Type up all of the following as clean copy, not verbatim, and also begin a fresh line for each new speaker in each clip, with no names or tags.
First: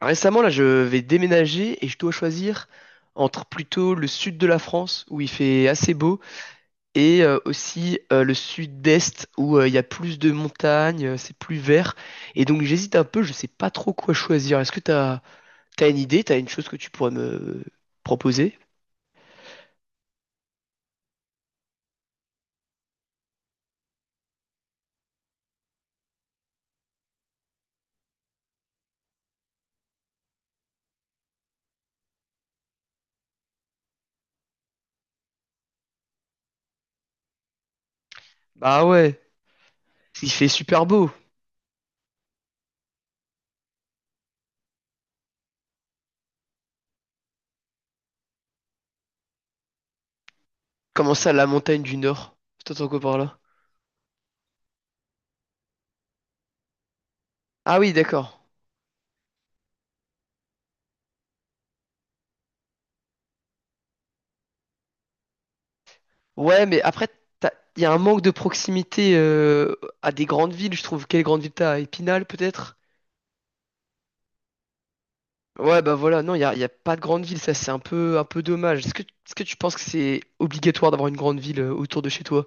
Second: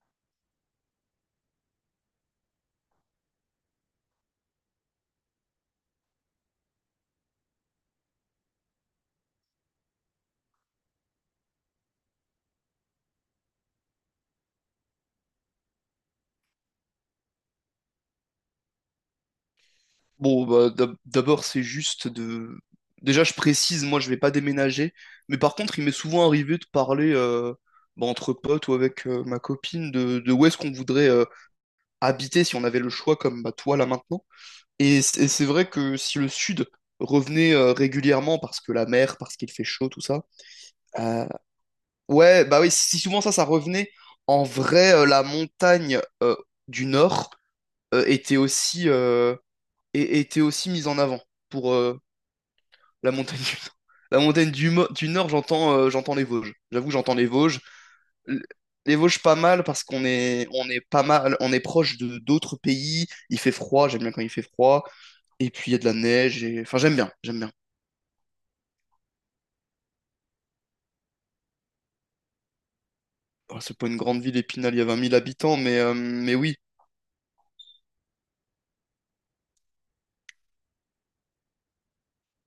Récemment, là, je vais déménager et je dois choisir entre plutôt le sud de la France, où il fait assez beau, et aussi le sud-est, où il y a plus de montagnes, c'est plus vert. Et donc j'hésite un peu, je sais pas trop quoi choisir. Est-ce que t'as une idée, t'as une chose que tu pourrais me proposer?
Bon, bah, d'abord, c'est juste de... Déjà, je précise, moi, je vais pas déménager. Mais par contre, il m'est souvent arrivé de parler bah, entre potes ou avec ma copine de où est-ce qu'on voudrait habiter si on avait le choix, comme bah, toi, là, maintenant. Et c'est vrai que si le sud revenait régulièrement, parce que
Bah
la mer,
ouais,
parce qu'il fait chaud, tout ça,
il fait super beau.
euh, ouais, bah oui, si souvent ça revenait, en vrai, la montagne du nord était aussi, était aussi mise en
Comment
avant
ça, la
pour,
montagne du Nord? Je t'entends quoi
la
par
montagne
là?
du Nord. La montagne du Nord, j'entends j'entends les Vosges. J'avoue que j'entends les Vosges.
Ah oui, d'accord.
L- Les Vosges, pas mal parce on est pas mal, on est proche de d'autres pays. Il fait froid, j'aime bien quand il fait froid. Et puis il y a de la neige. Et...
Ouais,
Enfin,
mais après,
j'aime bien.
t'as- il y a un manque de proximité à des grandes villes, je trouve. Quelle grande ville t'as? À Épinal, peut-être?
Oh, c'est pas une grande ville, Épinal, il y a 20 000 habitants,
Ouais, bah voilà, non,
mais
il y a,
oui.
il y a pas de grande ville, ça c'est un peu dommage. Est-ce que tu penses que c'est obligatoire d'avoir une grande ville autour de chez toi?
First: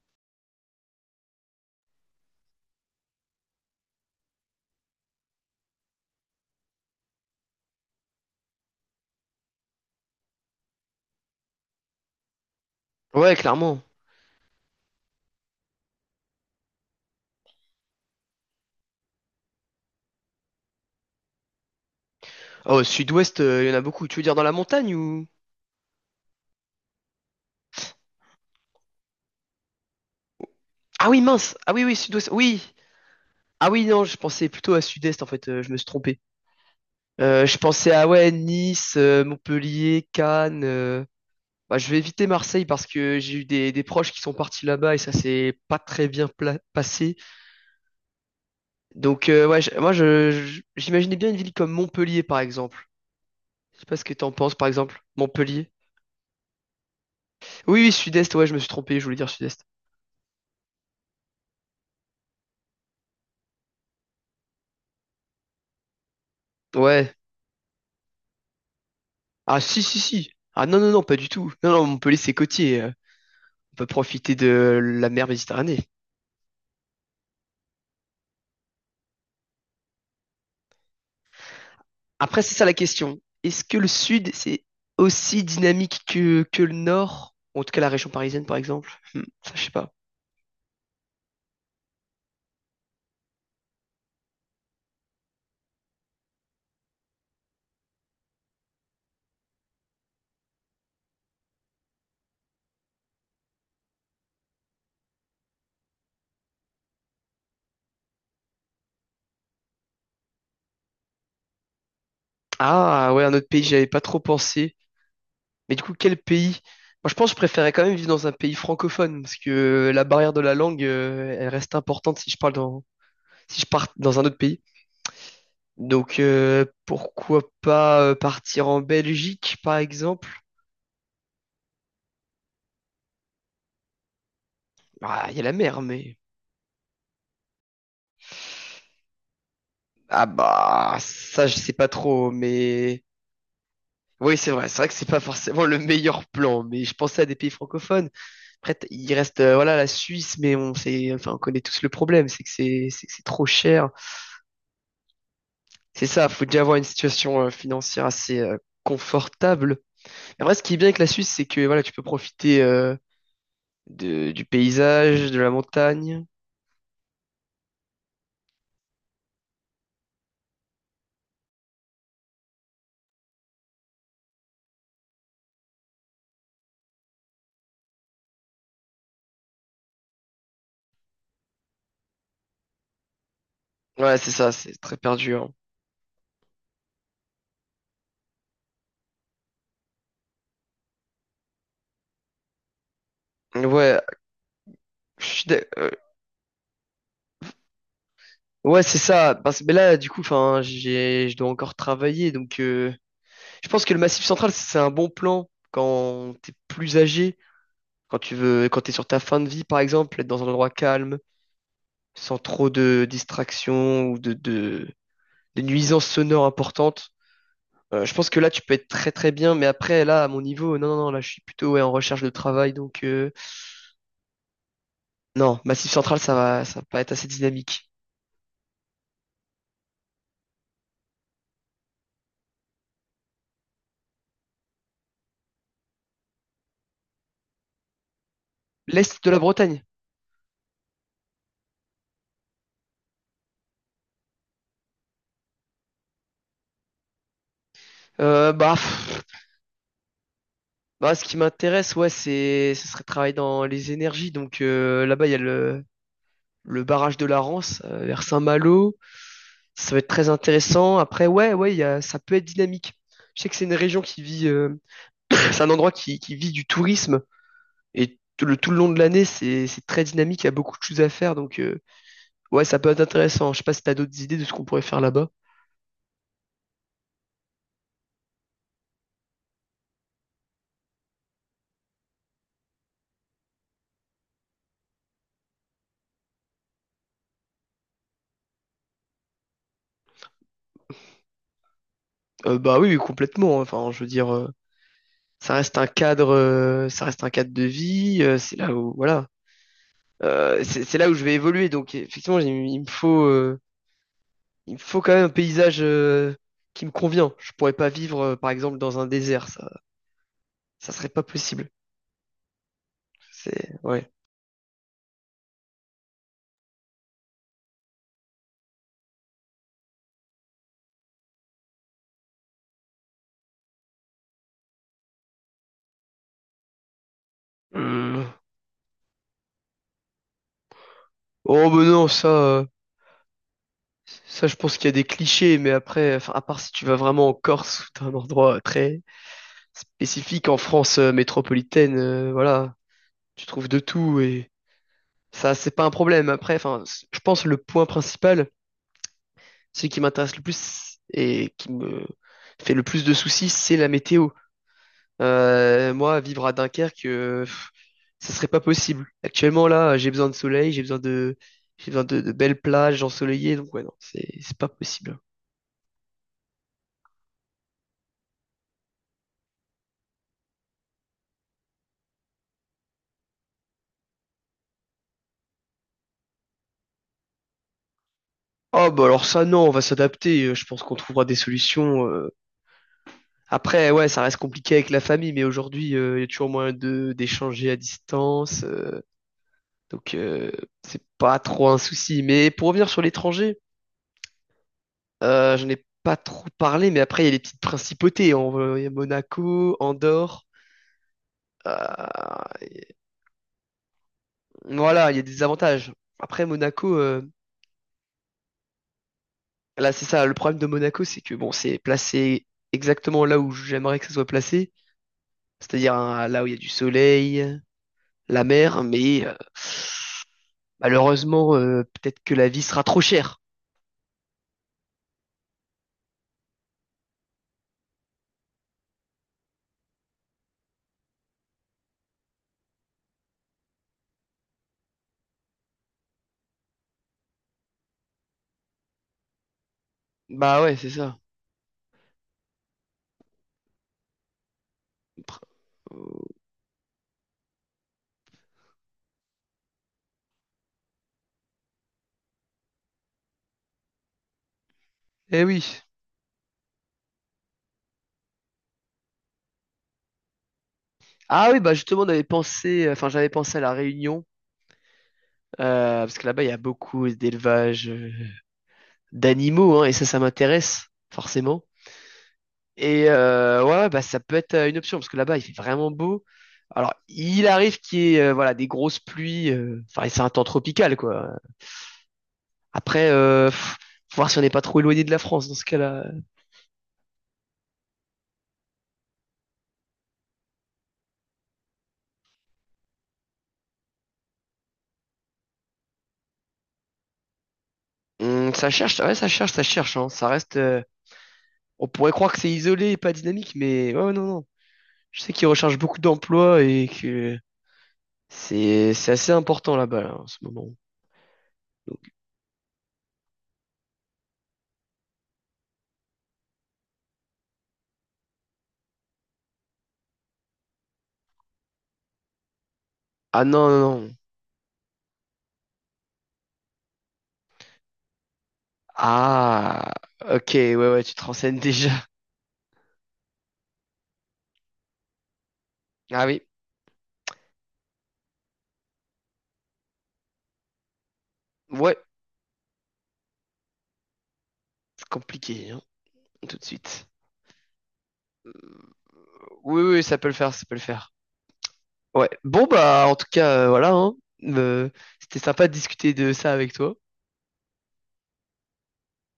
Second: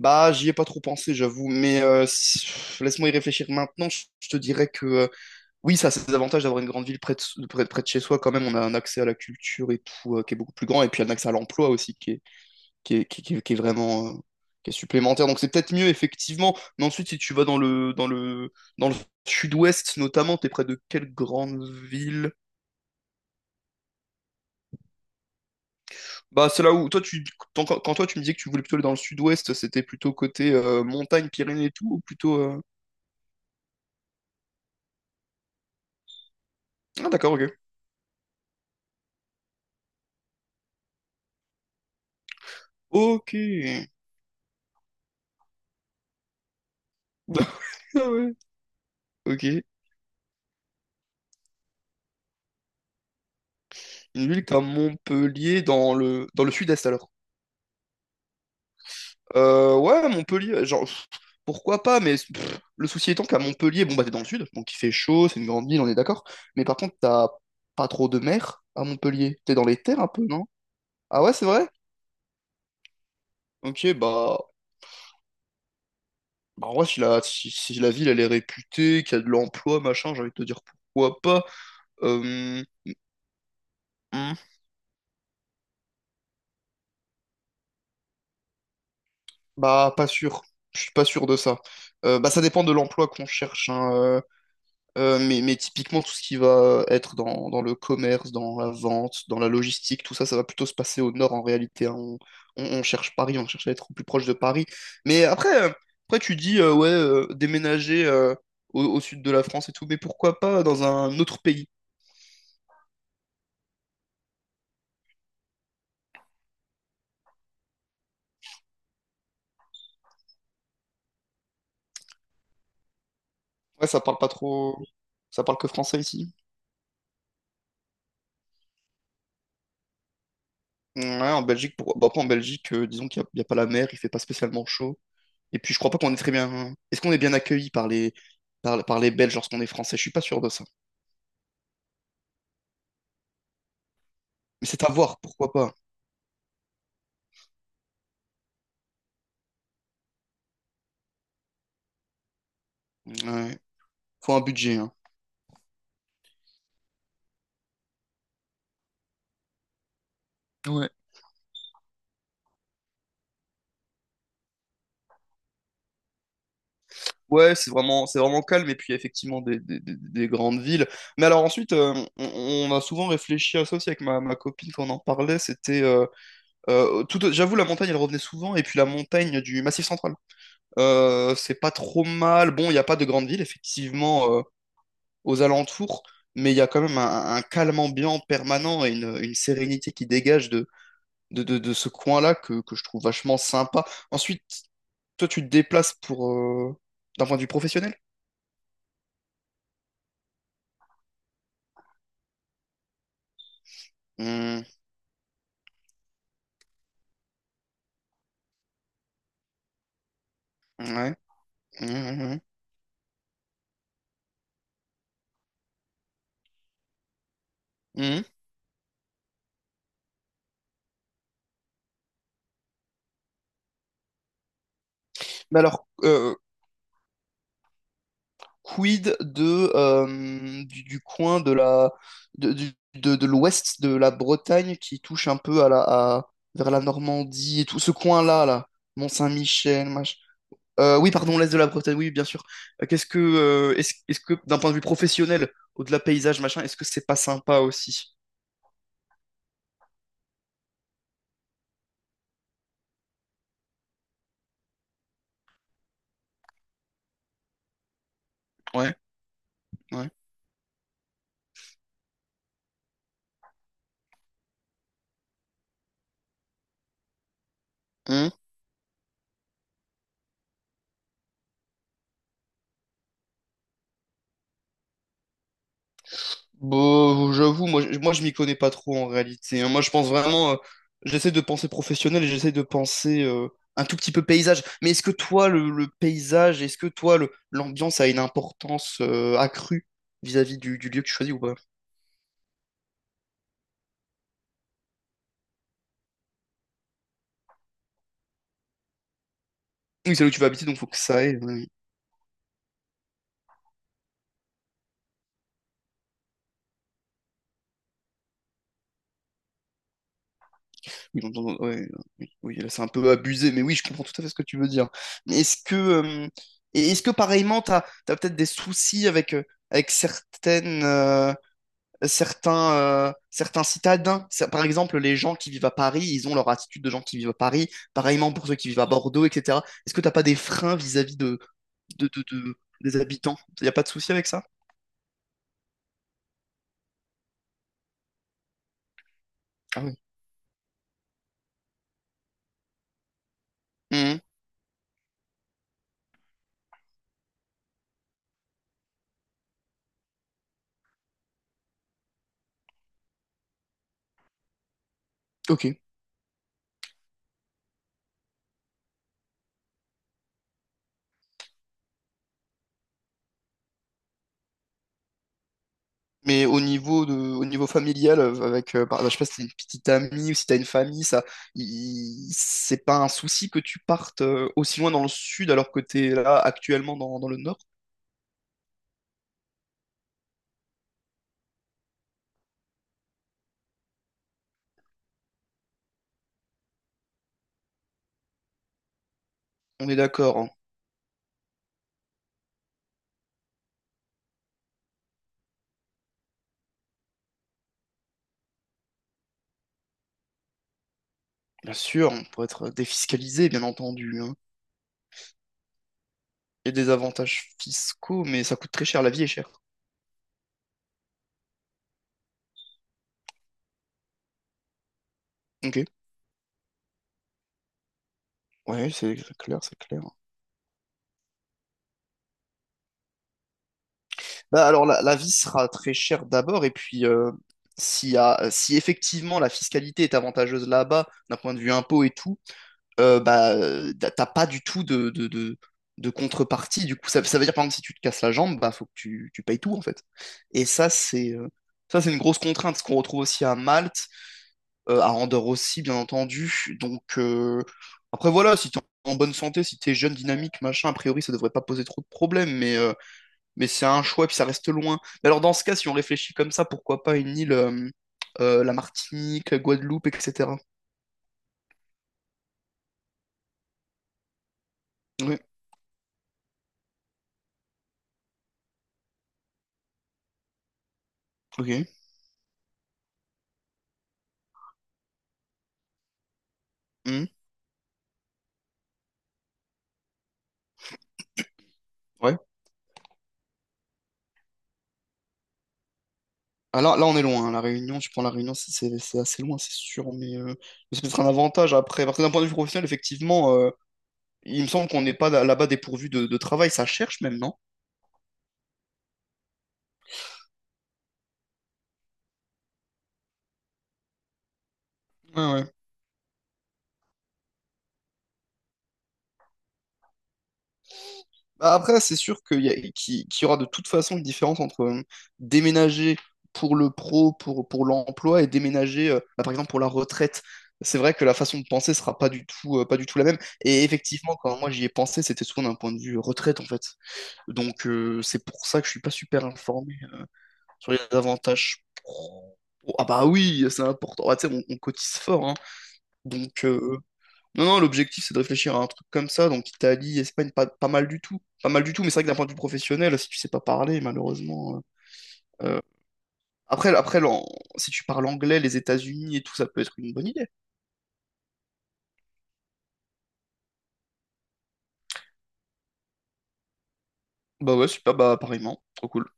Bah, j'y ai pas trop pensé, j'avoue. Mais laisse-moi y réfléchir maintenant. Je te dirais que oui, ça a ses avantages d'avoir une grande ville près de chez soi. Quand même, on a un accès à la culture et tout qui est beaucoup plus grand. Et puis un accès à l'emploi aussi
Ouais,
qui est
clairement.
vraiment qui est supplémentaire. Donc c'est peut-être mieux effectivement. Mais ensuite, si tu vas dans le sud-ouest notamment, t'es près de quelle grande ville?
Oh, sud-ouest, il y en a beaucoup. Tu veux dire dans la montagne ou...
Bah c'est là où toi tu me disais que tu voulais plutôt aller dans le sud-ouest, c'était plutôt côté
Ah oui,
montagne,
mince!
Pyrénées et
Ah oui,
tout,
oui,
ou
sud-ouest,
plutôt
oui! Ah oui, non, je pensais plutôt à sud-est, en fait, je me suis trompé.
ah d'accord,
Je
ok.
pensais à, ouais, Nice, Montpellier, Cannes... Bah, je vais éviter Marseille parce que
Ok.
j'ai eu des proches qui sont partis là-bas et ça s'est pas très bien passé.
Ah ouais.
Donc
Ok.
ouais, j'imaginais bien une ville comme Montpellier par exemple. Je sais pas ce que
Une
t'en
ville
penses
comme
par exemple.
Montpellier
Montpellier.
dans le sud-est alors.
Oui, oui, Sud-Est, ouais, je me suis trompé, je voulais dire Sud-Est.
Ouais, Montpellier, genre, pff, pourquoi pas, mais pff, le souci étant qu'à Montpellier, bon, bah, t'es dans le sud, donc il fait chaud, c'est une grande ville, on est d'accord. Mais par contre,
Ouais.
t'as pas trop de mer à Montpellier. T'es
Ah
dans les
si, si,
terres un peu,
si.
non?
Ah non, non, non, pas
Ah
du
ouais, c'est
tout.
vrai?
Non, non, Montpellier c'est côtier, euh. On
Ok,
peut profiter de la mer Méditerranée.
bah, en vrai, si la ville, elle est réputée, qu'il y a de l'emploi, machin, j'ai envie de te dire pourquoi pas.
Après, c'est
Euh,
ça la question. Est-ce que le sud,
hmm,
c'est aussi dynamique que le nord? En tout cas, la région parisienne, par exemple. Hmm, ça, je sais pas.
bah, pas sûr. Je suis pas sûr de ça. Bah, ça dépend de l'emploi qu'on cherche, hein. Mais typiquement, tout ce qui va être dans le commerce, dans la vente, dans la logistique, tout ça, ça va plutôt se passer au nord en réalité, hein. On cherche Paris, on cherche à être au plus proche de Paris. Mais après, après tu dis, ouais, déménager au, au sud de la France et tout, mais pourquoi pas dans un autre pays?
Ah, ouais, un autre pays, j'y avais pas trop pensé. Mais du coup, quel pays? Moi, je pense que je préférais quand même vivre dans un pays francophone parce que la barrière de la langue, elle reste importante si je
Ouais,
pars
ça
dans
parle
un
pas
autre pays.
trop, ça parle que français
Donc,
ici.
pourquoi pas partir en Belgique, par exemple?
Ouais, en Belgique, pour... bah, après, en Belgique, disons il y a pas la mer, il fait pas spécialement chaud.
Ah, il y a la
Et puis, je
mer,
crois pas qu'on est
mais
très bien, hein. Est-ce qu'on est bien accueilli par les Belges lorsqu'on est français? Je suis pas
ah
sûr de ça.
bah ça, je sais pas trop, mais oui, c'est
Mais
vrai. C'est
c'est
vrai
à
que c'est pas
voir, pourquoi
forcément
pas.
le meilleur plan, mais je pensais à des pays francophones. Après, t- il reste voilà la Suisse, mais on sait, enfin, on connaît tous le problème, c'est que c'est que c'est trop
Ouais.
cher.
Faut un budget, hein.
C'est ça, faut déjà avoir une situation financière assez confortable. Et en vrai, ce qui est bien
Ouais.
avec la Suisse, c'est que voilà, tu peux profiter du paysage, de la montagne.
Ouais, c'est vraiment calme, et puis il y a effectivement des grandes villes. Mais alors ensuite, on a souvent réfléchi à ça aussi avec ma copine quand on en parlait, c'était... j'avoue, la montagne, elle revenait souvent, et puis la montagne du Massif Central. C'est pas trop mal. Bon, il n'y a pas de grandes villes,
Ouais, c'est
effectivement,
ça, c'est très perdu,
aux
hein.
alentours, mais il y a quand même un calme ambiant permanent et une sérénité qui dégage de ce coin-là que je trouve vachement sympa.
Ouais,
Ensuite,
je
toi, tu
suis
te
d'ac-
déplaces pour d'un point de vue professionnel?
ouais, c'est ça. Parce que mais là, du coup, enfin, j'ai, je dois encore travailler, donc je pense que le Massif Central,
Hmm,
c'est un bon plan quand t'es plus âgé, quand tu veux, quand t'es sur ta fin de vie, par exemple, être dans un endroit
ouais.
calme, sans
Hmm,
trop de distractions ou de nuisances sonores importantes.
hmm,
Je pense
hmm.
que là, tu peux être très très bien, mais après, là, à mon niveau, non, non, non, là, je suis plutôt ouais, en recherche de travail, donc non,
Mais alors,
Massif Central, ça va pas être assez dynamique.
quid de du coin de la de, du- de l'ouest de la Bretagne qui touche un peu vers la Normandie et tout ce coin-là là,
L'Est de la Bretagne,
Mont-Saint-Michel, mach... oui, pardon, l'est de la Bretagne, oui, bien sûr. Est-ce que d'un point de vue professionnel, au-delà paysage machin, est-ce que c'est pas sympa aussi?
bah, pff, bah, ce qui m'intéresse, ouais, c'est, ce serait de travailler dans les énergies, donc là-bas, il y a le barrage de la Rance vers
Ouais,
Saint-Malo, ça va être
ouais.
très intéressant. Après, ouais, ouais, il y a, ça peut être dynamique. Je sais que c'est une région qui vit c'est un endroit qui vit du tourisme et tout le long de l'année, c'est très dynamique, il y a beaucoup de choses à faire, donc ouais, ça peut être intéressant. Je sais pas si t'as d'autres idées de ce qu'on pourrait faire là-bas.
Bon, j'avoue, moi je m'y connais pas trop en réalité, hein. Moi je pense vraiment, j'essaie de penser professionnel et j'essaie de penser un tout petit peu paysage. Mais est-ce que toi, le paysage, est-ce que toi, l'ambiance a une importance accrue vis-à-vis du lieu que tu choisis ou pas?
Bah oui, oui, complètement, hein. Enfin, je veux dire, ça reste un cadre, ça reste un cadre de vie, c'est là où, voilà,
Oui, c'est là où tu vas
euh,
habiter, donc
c'est
faut que
c'est là où
ça
je vais
aille, ouais.
évoluer. Donc effectivement, j'ai- il me faut quand même un paysage qui me convient. Je pourrais pas vivre, par exemple, dans un désert. Ça serait
Oui,
pas possible.
oui, oui, là c'est un peu abusé, mais oui,
C'est
je comprends
ouais.
tout à fait ce que tu veux dire. Mais est-ce que, et est-ce que pareillement, t'as peut-être des soucis avec, avec certains, certains citadins. Ça- Par exemple, les gens qui vivent à Paris, ils ont leur attitude de gens qui vivent à Paris.
Hmm.
Pareillement pour ceux qui vivent à Bordeaux, etc. Est-ce que t'as pas des freins vis-à-vis
Oh mais non,
de, de-
ça,
de- des habitants? Y a pas de souci avec ça?
ça je pense qu'il y a des clichés, mais après, enfin, à part si tu vas vraiment en Corse ou dans un endroit très
Ah oui.
spécifique en France métropolitaine, voilà, tu trouves de tout
Mhm.
et ça c'est pas un problème. Après, enfin, c- je pense le point principal, celui qui m'intéresse le plus et qui me fait le plus de soucis, c'est la météo.
Ok.
Moi, vivre à Dunkerque, pff, ce serait pas possible. Actuellement, là, j'ai besoin de soleil, j'ai besoin de belles plages ensoleillées, donc ouais, non, c'est pas possible.
Mais au niveau au niveau familial, je sais pas si t'as une petite amie ou si t'as une famille, c'est pas un souci que tu partes aussi loin dans le sud alors que t'es là actuellement dans le nord?
Oh, bah alors ça, non, on va s'adapter, je pense qu'on trouvera des solutions, euh. Après, ouais, ça reste compliqué avec la famille, mais aujourd'hui, il y a toujours moyen de, d'échanger à distance,
On est
donc,
d'accord, hein.
c'est pas trop un souci. Mais pour revenir sur l'étranger, j'en ai pas trop parlé, mais après, il y a les petites principautés. On, va- il y a Monaco, Andorre.
Bien sûr, on pourrait
Euh,
être
et-
défiscalisé, bien entendu.
voilà, il y a des avantages. Après,
Il y a des
Monaco,
avantages fiscaux, mais ça coûte très cher. La vie est chère.
là, c'est ça. Le problème de Monaco, c'est que bon, c'est placé exactement là où j'aimerais que ça soit placé,
Ok.
c'est-à-dire hein, là où il y a du soleil, la mer,
Ouais, c'est
mais
clair, c'est clair.
malheureusement, peut-être que la vie sera trop chère.
Bah, alors, la vie sera très chère d'abord, et puis, si effectivement la fiscalité est avantageuse là-bas, d'un point de vue impôt et tout, t'as pas du tout de contrepartie. Du coup, ça veut dire, par exemple, si tu te casses la jambe, bah, faut que tu payes tout, en fait.
Bah
Et
ouais, c'est ça.
ça, c'est une grosse contrainte, ce qu'on retrouve aussi à Malte, à Andorre aussi, bien
Euh,
entendu. Donc, après, voilà, si t'es en bonne santé, si t'es jeune, dynamique, machin, a priori, ça devrait pas poser trop de problèmes, mais c'est un choix, puis ça reste loin. Mais alors,
Eh
dans
oui.
ce cas, si on réfléchit comme ça, pourquoi pas une île, la Martinique, la Guadeloupe, etc.
Ah oui, bah justement, on avait pensé, enfin, j'avais pensé à la Réunion,
Oui,
parce que là-bas, il y a beaucoup d'élevage d'animaux, hein, et ça m'intéresse, forcément.
ok.
Et ouais, ouais, bah, ça peut être une option parce que là-bas, il fait vraiment beau. Alors,
Hmm,
il arrive qu'il y ait voilà, des grosses pluies, enfin, c'est un temps tropical, quoi.
ouais.
Après, pff, faut voir si on n'est pas trop éloigné de la France dans ce cas-là.
Ah, là, là, on est loin, hein. La Réunion, tu prends la Réunion, c'est assez loin, c'est sûr, mais c'est peut-être un avantage après. Parce que d'un point de vue professionnel, effectivement, il me semble qu'on n'est pas là-bas dépourvu de travail, ça cherche même, non?
Ça cherche, ouais, ça cherche, ça cherche, hein. Ça reste, on pourrait croire que c'est isolé et pas dynamique, mais ouais, ouais, non, non. Je sais qu'ils
Ouais,
recherchent beaucoup d'emplois et que c'est assez important là-bas là, en ce moment.
bah, après,
Donc-
c'est sûr qu'il y aura de toute façon une différence entre déménager pour le pro, pour l'emploi, et déménager, bah, par exemple, pour la retraite. C'est vrai que la façon de penser sera pas du tout, pas du tout la même.
ah non, non,
Et
non.
effectivement, quand moi j'y ai pensé, c'était souvent d'un point de vue retraite, en fait. Donc, c'est pour ça que je suis pas super
Ah,
informé
ok, ouais,
sur les
ouais, tu te renseignes
avantages
déjà.
pro. Ah bah oui, c'est important. Ah, tu sais, on cotise fort, hein.
Ah oui,
Donc, non, non, l'objectif, c'est de réfléchir à un truc comme ça. Donc, Italie, Espagne, pas mal du tout. Pas mal du
ouais,
tout, mais c'est vrai que d'un point de vue professionnel, si tu sais pas parler, malheureusement,
c'est compliqué, hein,
euh,
tout de
Après,
suite.
après l'an- si tu parles anglais, les États-Unis et tout, ça peut
Oui,
être
oui,
une
ça
bonne
peut le
idée.
faire, ça peut le faire. Ouais. Bon, bah, en tout cas, voilà, hein. Euh, c'était sympa de discuter de ça avec toi.
Bah ouais, super, bah pareillement. Trop cool.